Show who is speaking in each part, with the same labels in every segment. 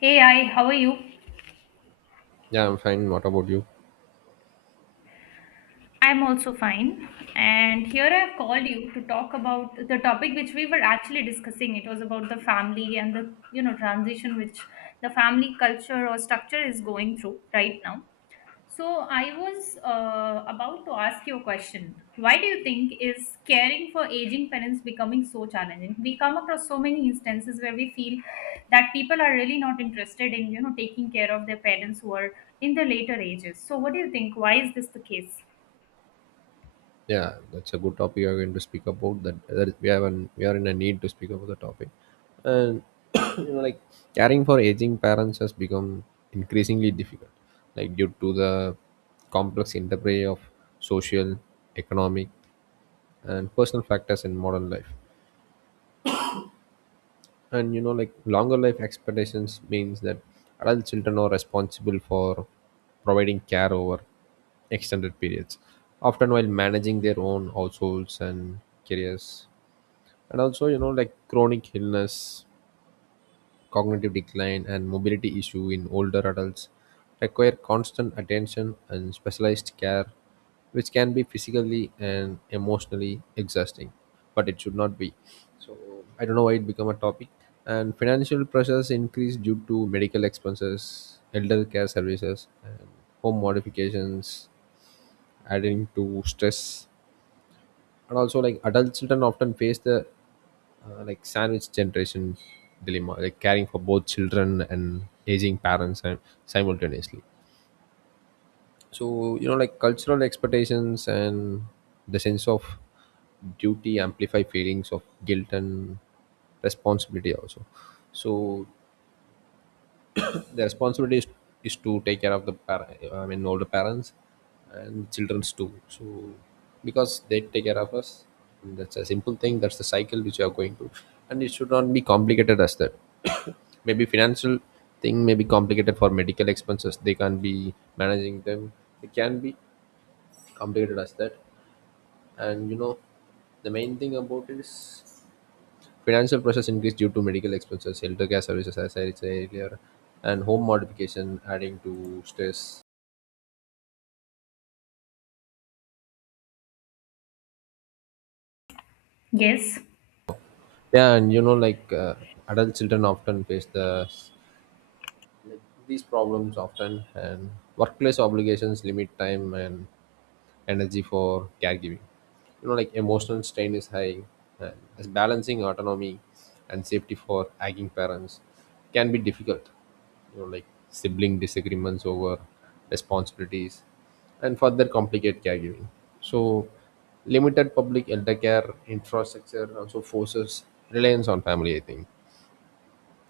Speaker 1: Hey, how are you?
Speaker 2: Yeah, I'm fine. What about you?
Speaker 1: I'm also fine. And here I've called you to talk about the topic which we were actually discussing. It was about the family and the transition which the family culture or structure is going through right now. So I was about to ask you a question. Why do you think is caring for aging parents becoming so challenging? We come across so many instances where we feel that people are really not interested in, taking care of their parents who are in the later ages. So what do you think? Why is this the case?
Speaker 2: Yeah, that's a good topic. You're going to speak about that. That is, we have an we are in a need to speak about the topic, and you know, like caring for aging parents has become increasingly difficult, like due to the complex interplay of social, economic, and personal factors in modern life. And you know, like longer life expectations means that adult children are responsible for providing care over extended periods, often while managing their own households and careers. And also, you know, like chronic illness, cognitive decline, and mobility issues in older adults require constant attention and specialized care, which can be physically and emotionally exhausting, but it should not be. So I don't know why it become a topic. And financial pressures increase due to medical expenses, elder care services, and home modifications, adding to stress. And also, like, adult children often face the like sandwich generation dilemma, like caring for both children and aging parents and simultaneously. So you know, like cultural expectations and the sense of duty amplify feelings of guilt and responsibility also. So the responsibility is to take care of the older parents and children's too. So because they take care of us, and that's a simple thing. That's the cycle which we are going through, and it should not be complicated as that. Maybe financial thing may be complicated for medical expenses they can't be managing them. It can be complicated as that. And you know, the main thing about it is financial pressures increased due to medical expenses, healthcare services, as I said earlier, and home modification adding to stress.
Speaker 1: Yes.
Speaker 2: Yeah, and you know, like adult children often face the, like, these problems often. And workplace obligations limit time and energy for caregiving. You know, like emotional strain is high, and as balancing autonomy and safety for aging parents can be difficult. You know, like sibling disagreements over responsibilities and further complicate caregiving. So, limited public elder care infrastructure also forces reliance on family, I think.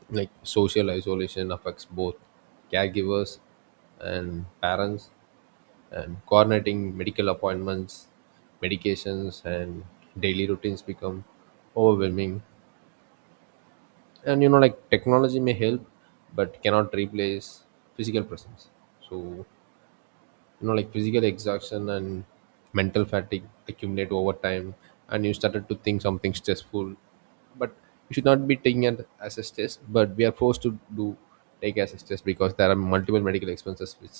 Speaker 2: Like, social isolation affects both caregivers and parents, and coordinating medical appointments, medications, and daily routines become overwhelming. And you know, like, technology may help, but cannot replace physical presence. So you know, like physical exhaustion and mental fatigue accumulate over time, and you started to think something stressful. But you should not be taking it as a stress, but we are forced to do, take as a stress, because there are multiple medical expenses which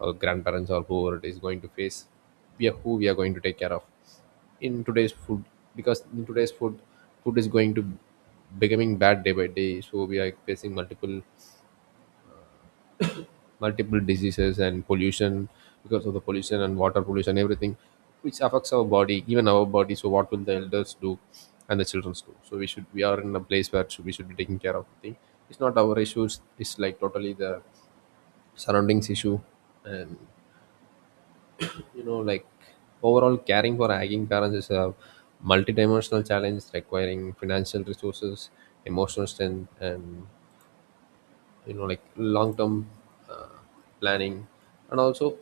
Speaker 2: our grandparents or whoever it is going to face, we are, who we are going to take care of, in today's food. Because in today's food, food is going to becoming bad day by day, so we are facing multiple diseases and pollution. Because of the pollution and water pollution, everything which affects our body, even our body. So what will the elders do and the children do? So we should, we are in a place where we should be taking care of the thing. It's not our issues. It's like totally the surroundings issue. And you know, like overall caring for aging parents is a multidimensional challenge requiring financial resources, emotional strength, and you know, like long-term uh, planning. And also,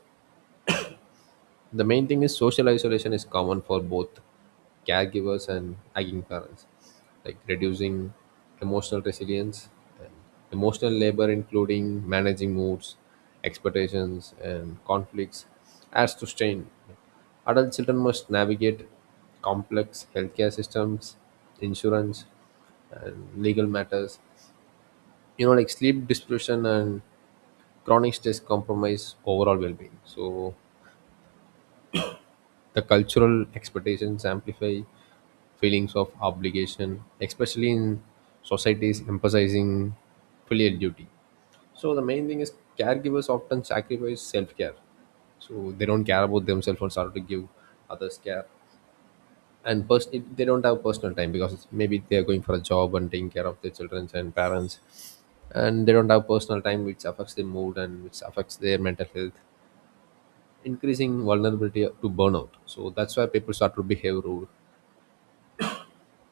Speaker 2: the main thing is social isolation is common for both caregivers and aging parents, like reducing emotional resilience. And emotional labor, including managing moods, expectations, and conflicts, adds to strain. Adult children must navigate complex healthcare systems, insurance, and legal matters. You know, like sleep deprivation and chronic stress compromise overall well-being. So the cultural expectations amplify feelings of obligation, especially in societies emphasizing filial duty. So the main thing is caregivers often sacrifice self-care. So they don't care about themselves and start to give others care. And they don't have personal time because maybe they are going for a job and taking care of their children and parents, and they don't have personal time, which affects their mood and which affects their mental health, increasing vulnerability to burnout. So that's why people start to behave rude.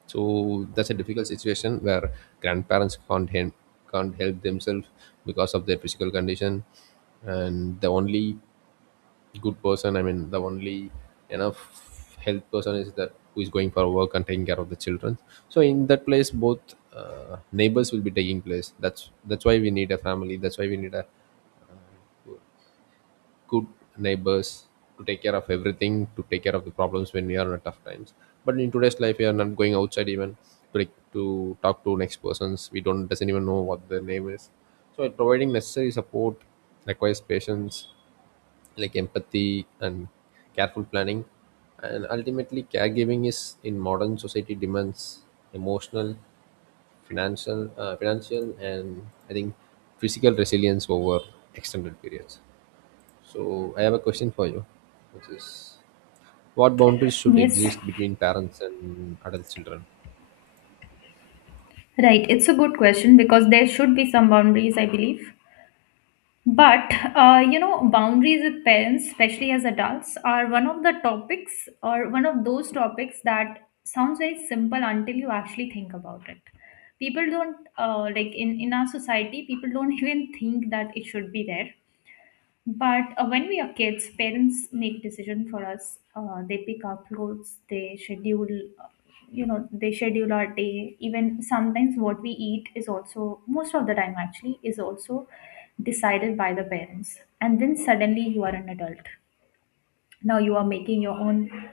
Speaker 2: So that's a difficult situation where grandparents can't help themselves because of their physical condition, and the only good person, I mean, the only enough health person is that who is going for work and taking care of the children. So in that place, both neighbors will be taking place. That's why we need a family. That's why we need a good neighbors to take care of everything, to take care of the problems when we are in a tough times. But in today's life, we are not going outside even to, like, to talk to next persons, we don't doesn't even know what their name is. So providing necessary support requires patience, like empathy and careful planning. And ultimately caregiving is in modern society demands emotional, financial, and I think physical resilience over extended periods. So I have a question for you, which is, what boundaries should
Speaker 1: Yes.
Speaker 2: exist between parents and adult children?
Speaker 1: Right. It's a good question because there should be some boundaries, I believe. But you know, boundaries with parents, especially as adults, are one of the topics or one of those topics that sounds very simple until you actually think about it. People don't like in our society, people don't even think that it should be there. But when we are kids, parents make decision for us. They pick our clothes. They schedule, uh, you know, they schedule our day. Even sometimes what we eat is also most of the time actually is also decided by the parents. And then suddenly you are an adult. Now you are making your own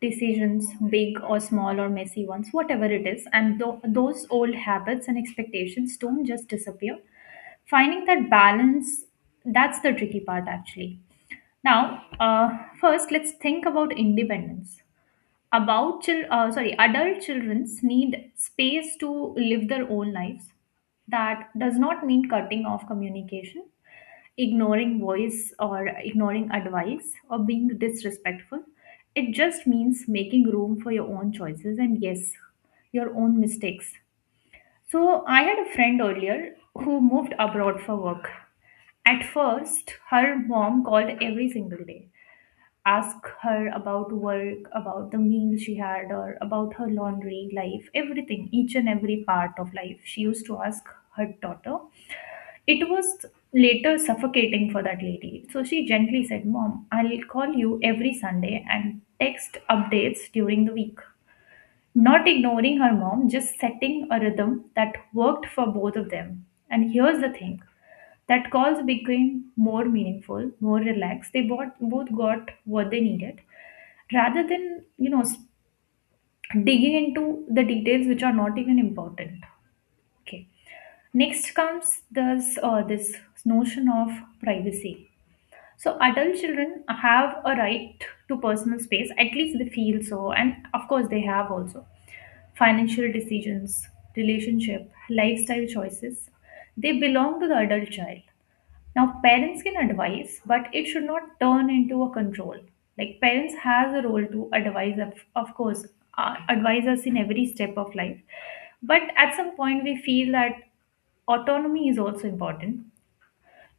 Speaker 1: decisions, big or small or messy ones, whatever it is. And those old habits and expectations don't just disappear. Finding that balance, that's the tricky part actually now, first, let's think about independence. Adult children need space to live their own lives. That does not mean cutting off communication, ignoring voice, or ignoring advice, or being disrespectful. It just means making room for your own choices and yes, your own mistakes. So, I had a friend earlier who moved abroad for work. At first, her mom called every single day ask her about work, about the meal she had, or about her laundry, life, everything, each and every part of life. She used to ask her daughter. It was later suffocating for that lady. So she gently said, "Mom, I'll call you every Sunday and text updates during the week." Not ignoring her mom, just setting a rhythm that worked for both of them. And here's the thing that calls became more meaningful, more relaxed. They both, both got what they needed rather than, digging into the details which are not even important. Okay. Next comes this notion of privacy, so adult children have a right to personal space, at least they feel so, and of course they have also financial decisions, relationship, lifestyle choices. They belong to the adult child. Now parents can advise, but it should not turn into a control. Like parents has a role to advise, of course, advise us in every step of life. But at some point we feel that autonomy is also important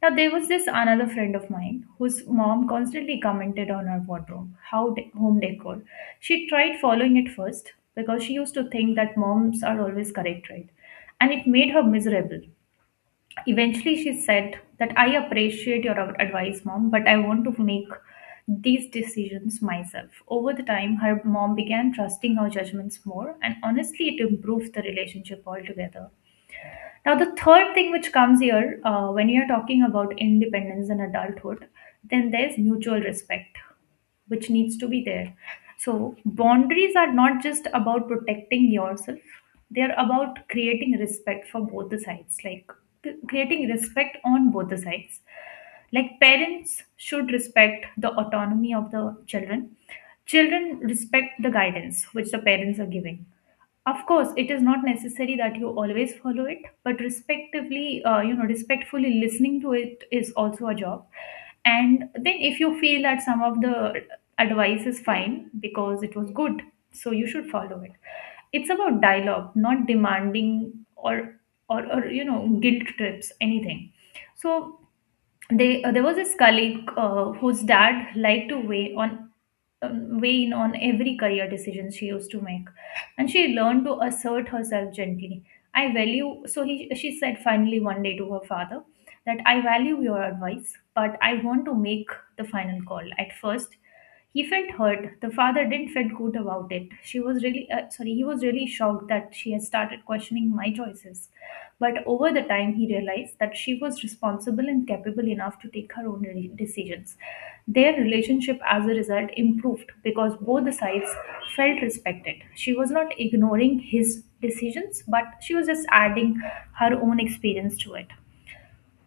Speaker 1: now, there was this another friend of mine whose mom constantly commented on her wardrobe, home decor. She tried following it first because she used to think that moms are always correct, right? And it made her miserable. Eventually, she said that "I appreciate your advice, mom, but I want to make these decisions myself." Over the time, her mom began trusting her judgments more, and honestly, it improved the relationship altogether. Now, the third thing which comes here when you're talking about independence and adulthood, then there's mutual respect, which needs to be there. So, boundaries are not just about protecting yourself, they're about creating respect for both the sides, like creating respect on both the sides. Like, parents should respect the autonomy of the children, children respect the guidance which the parents are giving. Of course, it is not necessary that you always follow it, but respectively, you know, respectfully listening to it is also a job. And then if you feel that some of the advice is fine because it was good, so you should follow it. It's about dialogue, not demanding or, you know, guilt trips anything. So they there was this colleague whose dad liked to weigh in on every career decision she used to make, and she learned to assert herself gently. I value so he She said finally one day to her father that "I value your advice but I want to make the final call." At first he felt hurt. The father didn't feel good about it. She was really sorry. He was really shocked that she had started questioning my choices. But over the time, he realized that she was responsible and capable enough to take her own decisions. Their relationship, as a result, improved because both the sides felt respected. She was not ignoring his decisions, but she was just adding her own experience to it.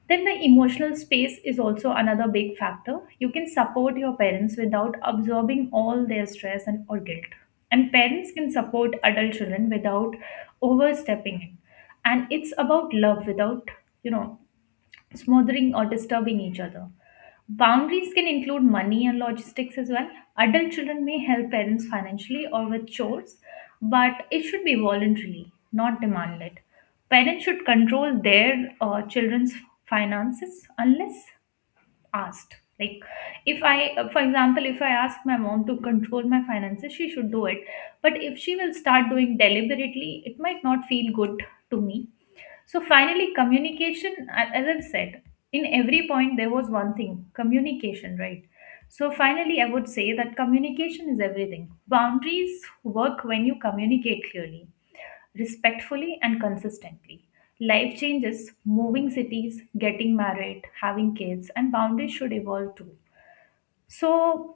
Speaker 1: Then the emotional space is also another big factor. You can support your parents without absorbing all their stress and or guilt. And parents can support adult children without overstepping it. And it's about love without, you know, smothering or disturbing each other. Boundaries can include money and logistics as well. Adult children may help parents financially or with chores, but it should be voluntarily, not demanded. Parents should control their children's finances unless asked. Like, if I, for example, if I ask my mom to control my finances, she should do it. But if she will start doing deliberately, it might not feel good to me. So finally, communication, as I've said, in every point there was one thing, communication, right? So finally, I would say that communication is everything. Boundaries work when you communicate clearly, respectfully, and consistently. Life changes, moving cities, getting married, having kids, and boundaries should evolve too. So,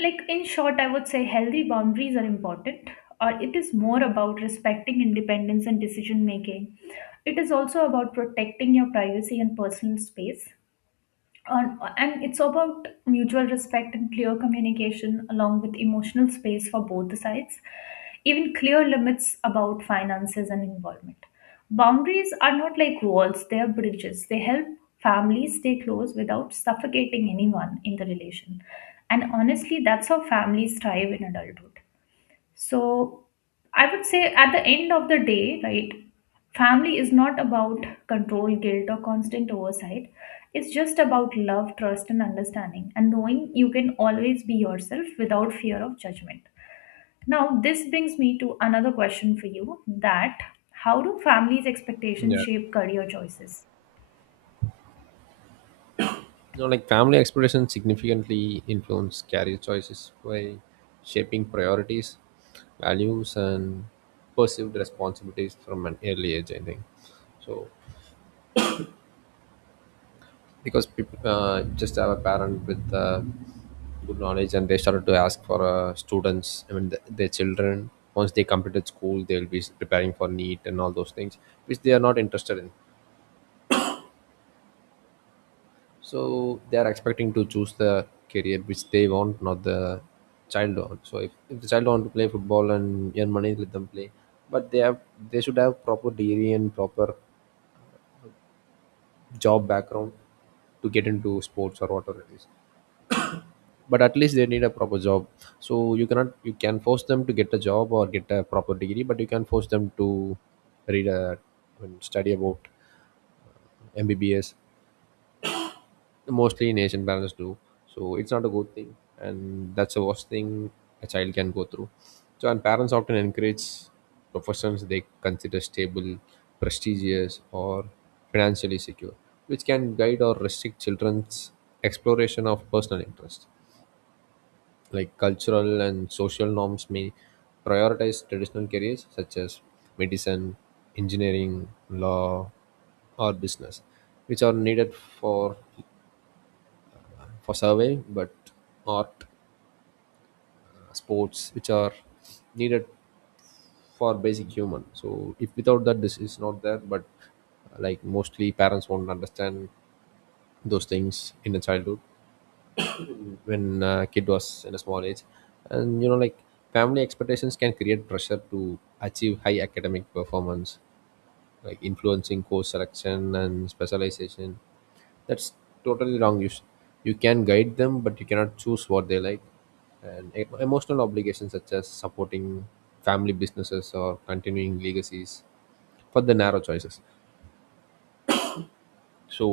Speaker 1: like in short, I would say healthy boundaries are important, or it is more about respecting independence and decision making. It is also about protecting your privacy and personal space on, and it's about mutual respect and clear communication along with emotional space for both the sides, even clear limits about finances and involvement. Boundaries are not like walls, they are bridges, they help families stay close without suffocating anyone in the relation. And honestly, that's how families thrive in adulthood. So I would say at the end of the day, right, family is not about control, guilt, or constant oversight. It's just about love, trust, and understanding, and knowing you can always be yourself without fear of judgment. Now, this brings me to another question for you that how do family's expectations
Speaker 2: Yeah.
Speaker 1: shape career choices?
Speaker 2: You know, like, family expectations significantly influence career choices by shaping priorities, values, and perceived responsibilities from an early age, I think. So because people just have a parent with good knowledge, and they started to ask for students I mean th- their children. Once they completed school, they'll be preparing for NEET and all those things which they are not interested in. So they are expecting to choose the career which they want, not the child want. So if the child want to play football and earn money, let them play. But they have, they should have proper degree and proper job background to get into sports or whatever it is, but at least they need a proper job. So you cannot, you can force them to get a job or get a proper degree, but you can force them to read a and study about MBBS, mostly in Asian parents do. So it's not a good thing, and that's the worst thing a child can go through. So and parents often encourage professions they consider stable, prestigious, or financially secure, which can guide or restrict children's exploration of personal interest. Like cultural and social norms may prioritize traditional careers such as medicine, engineering, law, or business, which are needed for for survey, but art, sports, which are needed for basic human. So if without that, this is not there. But like, mostly parents won't understand those things in the childhood when a kid was in a small age. And you know, like family expectations can create pressure to achieve high academic performance, like influencing course selection and specialization. That's totally wrong. You can guide them, but you cannot choose what they like. And emotional obligations such as supporting family businesses or continuing legacies for the narrow choices. So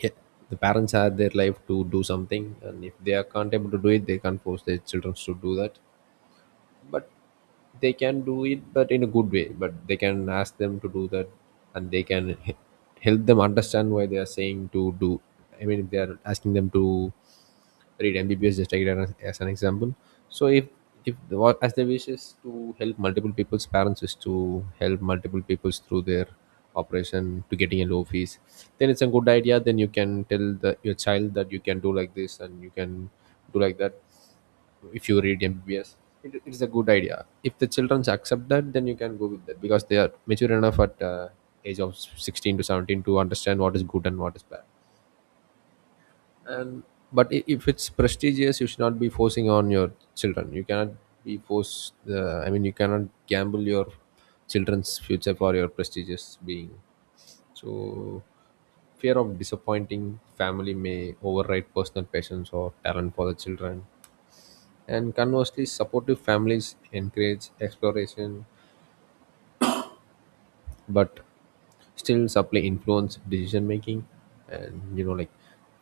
Speaker 2: yeah, the parents had their life to do something, and if they are can't able to do it, they can't force their children to do that. But they can do it but in a good way, but they can ask them to do that. And they can help them understand why they are saying to do. I mean, if they are asking them to read MBBS, just take it as an example. So if the, what as the wish is to help multiple people's, parents is to help multiple people's through their operation to getting a low fees, then it's a good idea. Then you can tell the, your child that you can do like this and you can do like that if you read MBBS. It, it's a good idea. If the children accept that, then you can go with that because they are mature enough at age of 16 to 17 to understand what is good and what is bad. And but if it's prestigious, you should not be forcing on your children. You cannot be forced the, I mean, you cannot gamble your children's future for your prestigious being. So fear of disappointing family may override personal passions or talent for the children. And conversely, supportive families encourage exploration, but still supply influence decision making. And you know, like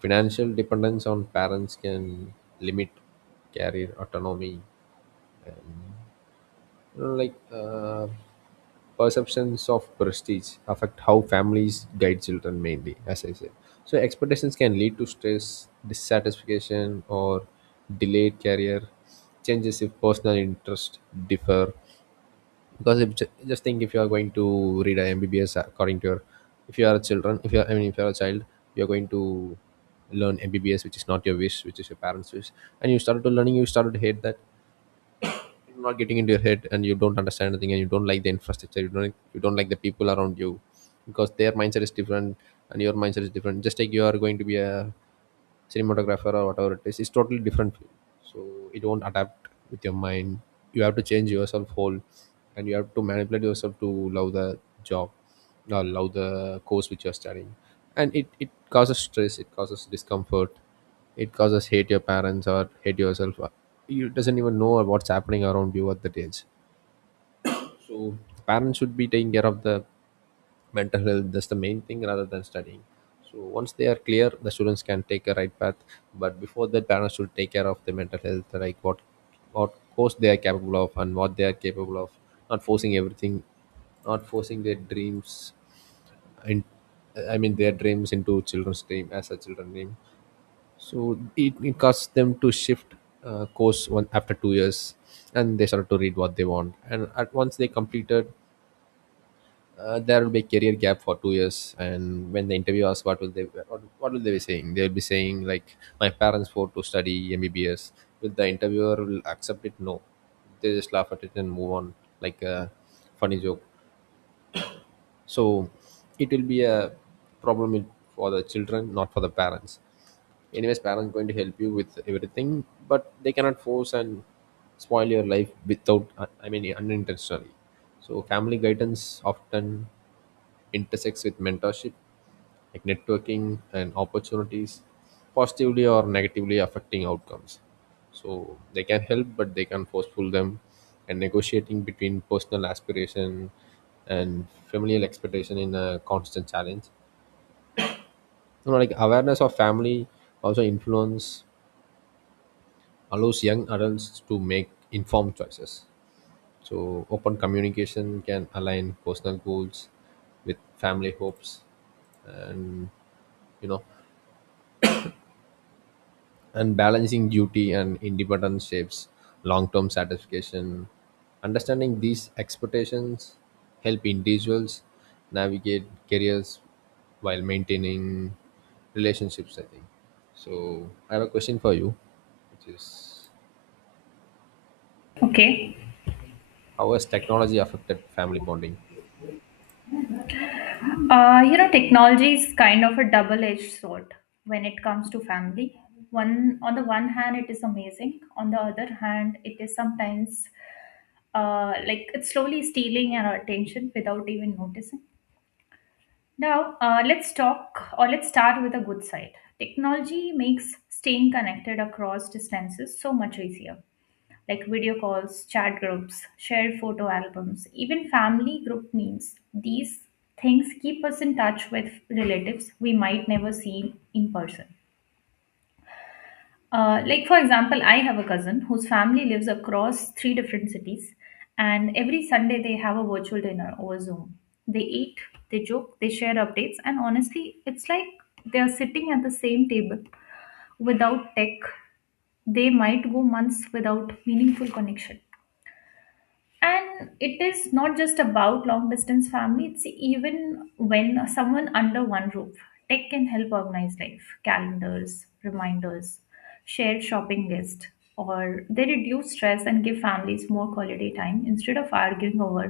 Speaker 2: financial dependence on parents can limit career autonomy. You know, like perceptions of prestige affect how families guide children mainly, as I said. So expectations can lead to stress, dissatisfaction, or delayed career changes if personal interests differ. Because if, just think, if you are going to read a MBBS according to your, if you are a children, if you are, I mean, if you are a child, you are going to learn MBBS which is not your wish, which is your parents wish. And you started to learning, you started to hate that. You're not getting into your head, and you don't understand anything, and you don't like the infrastructure. You don't like the people around you because their mindset is different and your mindset is different. Just like you are going to be a cinematographer or whatever it is, it's totally different field. So it won't adapt with your mind. You have to change yourself whole, and you have to manipulate yourself to love the job or love the course which you're studying. And it causes stress, it causes discomfort, it causes hate your parents or hate yourself. You doesn't even know what's happening around you at that age. So parents should be taking care of the mental health. That's the main thing rather than studying. So once they are clear, the students can take a right path. But before that, parents should take care of the mental health, like what course they are capable of and what they are capable of, not forcing everything, not forcing their dreams and, I mean, their dreams into children's dream as a children's dream. So it caused them to shift course one after 2 years, and they started to read what they want. And at once they completed, there will be a career gap for 2 years. And when the interview asks what will they, what will they be saying, they'll be saying like, my parents want to study MBBS. Will the interviewer will accept it? No, they just laugh at it and move on, like a funny joke. So it will be a problem in- for the children, not for the parents. Anyways, parents going to help you with everything, but they cannot force and spoil your life without, I mean, unintentionally. So family guidance often intersects with mentorship, like networking and opportunities, positively or negatively affecting outcomes. So they can help, but they can forceful them, and negotiating between personal aspiration and familial expectation in a constant challenge. You know, like awareness of family also influence allows young adults to make informed choices. So open communication can align personal goals with family hopes. And you know, and balancing duty and independence shapes long-term satisfaction. Understanding these expectations help individuals navigate careers while maintaining relationships, I think. So I have a question for you, which is,
Speaker 1: Okay.
Speaker 2: how has technology affected family bonding?
Speaker 1: You know, technology is kind of a double-edged sword when it comes to family. One on the one hand, it is amazing. On the other hand, it is sometimes like it's slowly stealing our attention without even noticing. Now, let's talk or let's start with a good side. Technology makes staying connected across distances so much easier, like video calls, chat groups, shared photo albums, even family group memes. These things keep us in touch with relatives we might never see in person. Like, for example, I have a cousin whose family lives across three different cities, and every Sunday they have a virtual dinner over Zoom. They eat, they joke, they share updates, and honestly, it's like they're sitting at the same table without tech. They might go months without meaningful connection. And it is not just about long distance family, it's even when someone under one roof. Tech can help organize life, calendars, reminders, shared shopping list, or they reduce stress and give families more quality time instead of arguing over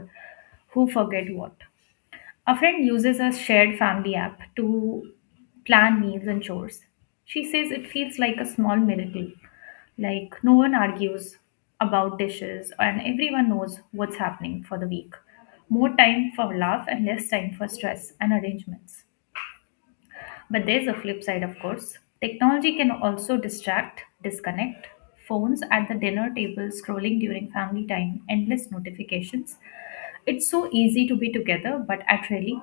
Speaker 1: who forget what. A friend uses a shared family app to plan meals and chores. She says it feels like a small miracle, like no one argues about dishes and everyone knows what's happening for the week. More time for love and less time for stress and arrangements. But there's a flip side, of course. Technology can also distract, disconnect. Phones at the dinner table, scrolling during family time, endless notifications. It's so easy to be together, but at really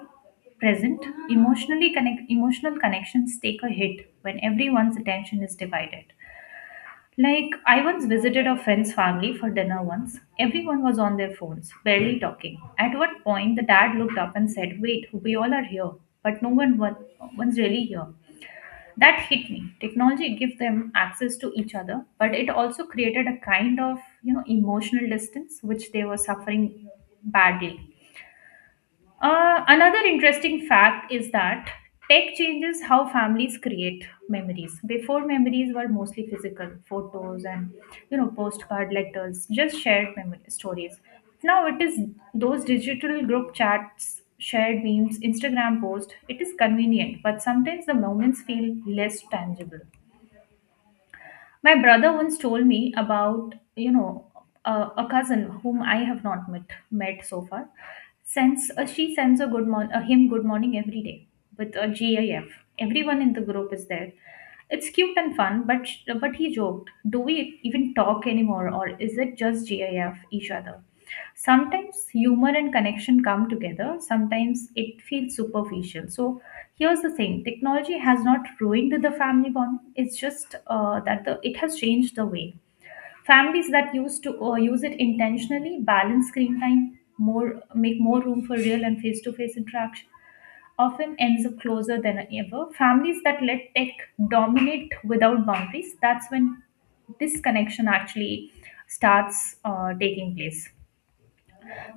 Speaker 1: present, emotional connections take a hit when everyone's attention is divided. Like I once visited a friend's family for dinner once. Everyone was on their phones, barely talking. At one point the dad looked up and said, "Wait, we all are here, but no one one- one's really here." That hit me. Technology gives them access to each other, but it also created a kind of, you know, emotional distance which they were suffering badly. Another interesting fact is that tech changes how families create memories. Before memories were mostly physical, photos and you know postcard letters, just shared memory stories. Now it is those digital group chats, shared memes, Instagram posts. It is convenient, but sometimes the moments feel less tangible. My brother once told me about, you know, a, a cousin whom I have not met so far. Sends she sends him good morning every day with a GIF. Everyone in the group is there. It's cute and fun, but he joked, "Do we even talk anymore, or is it just GIF each other?" Sometimes humor and connection come together. Sometimes it feels superficial. So here's the thing, technology has not ruined the family bond. It's just that the it has changed the way. Families that used to use it intentionally, balance screen time more, make more room for real and face to face interaction often ends up closer than ever. Families that let tech dominate without boundaries, that's when this connection actually starts taking place.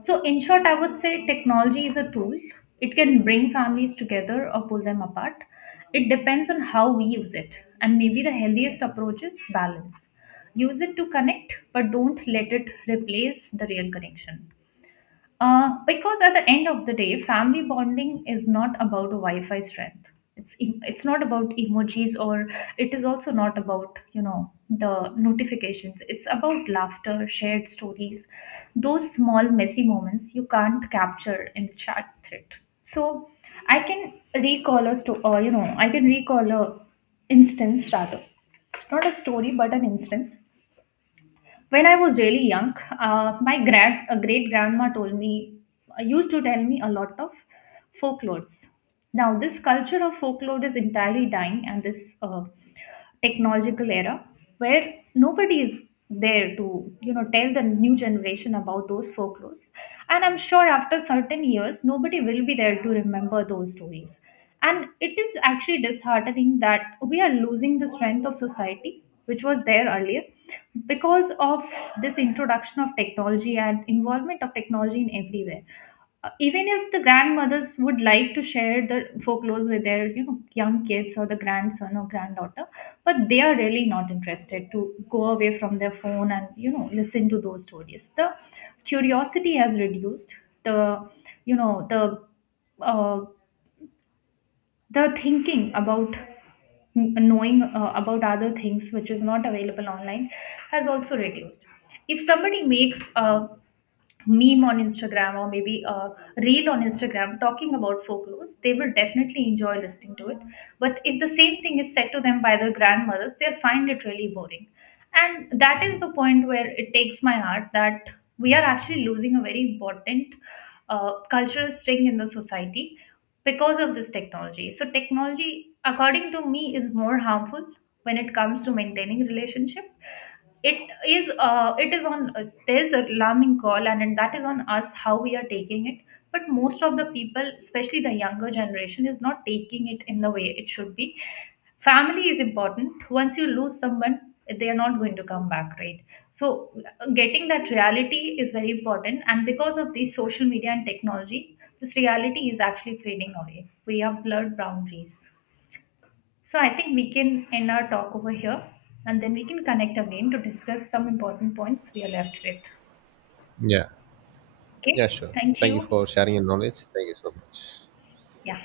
Speaker 1: So, in short, I would say technology is a tool. It can bring families together or pull them apart. It depends on how we use it. And maybe the healthiest approach is balance. Use it to connect, but don't let it replace the real connection. Because at the end of the day, family bonding is not about Wi-Fi strength. It's em- it's not about emojis, or it is also not about the notifications. It's about laughter, shared stories, those small messy moments you can't capture in the chat thread. So I can recall a sto- you know I can recall a instance rather. It's not a story, but an instance when I was really young. My great grandma used to tell me a lot of folklores. Now, this culture of folklore is entirely dying, and this technological era where nobody is there to tell the new generation about those folklores. And I'm sure after certain years nobody will be there to remember those stories, and it is actually disheartening that we are losing the strength of society which was there earlier because of this introduction of technology and involvement of technology in everywhere. Even if the grandmothers would like to share the folklores with their young kids or the grandson or granddaughter, but they are really not interested to go away from their phone and listen to those stories. The curiosity has reduced. The you know the uh, the thinking about knowing about other things which is not available online has also reduced. If somebody makes a meme on Instagram, or maybe a reel on Instagram talking about folklores, they will definitely enjoy listening to it. But if the same thing is said to them by their grandmothers, they'll find it really boring. And that is the point where it takes my heart that we are actually losing a very important cultural string in the society because of this technology. So, technology, according to me, is more harmful when it comes to maintaining relationship. It is it is on there's a alarming call, and that is on us how we are taking it. But most of the people, especially the younger generation, is not taking it in the way it should be. Family is important. Once you lose someone, they are not going to come back, right? So getting that reality is very important, and because of these social media and technology, this reality is actually fading away. We have blurred boundaries. So I think we can end our talk over here, and then we can connect again to discuss some important points we are left with.
Speaker 2: Yeah.
Speaker 1: Okay,
Speaker 2: Yeah, sure,
Speaker 1: thank
Speaker 2: thank you
Speaker 1: you.
Speaker 2: for sharing your knowledge, thank you so much.
Speaker 1: Yeah.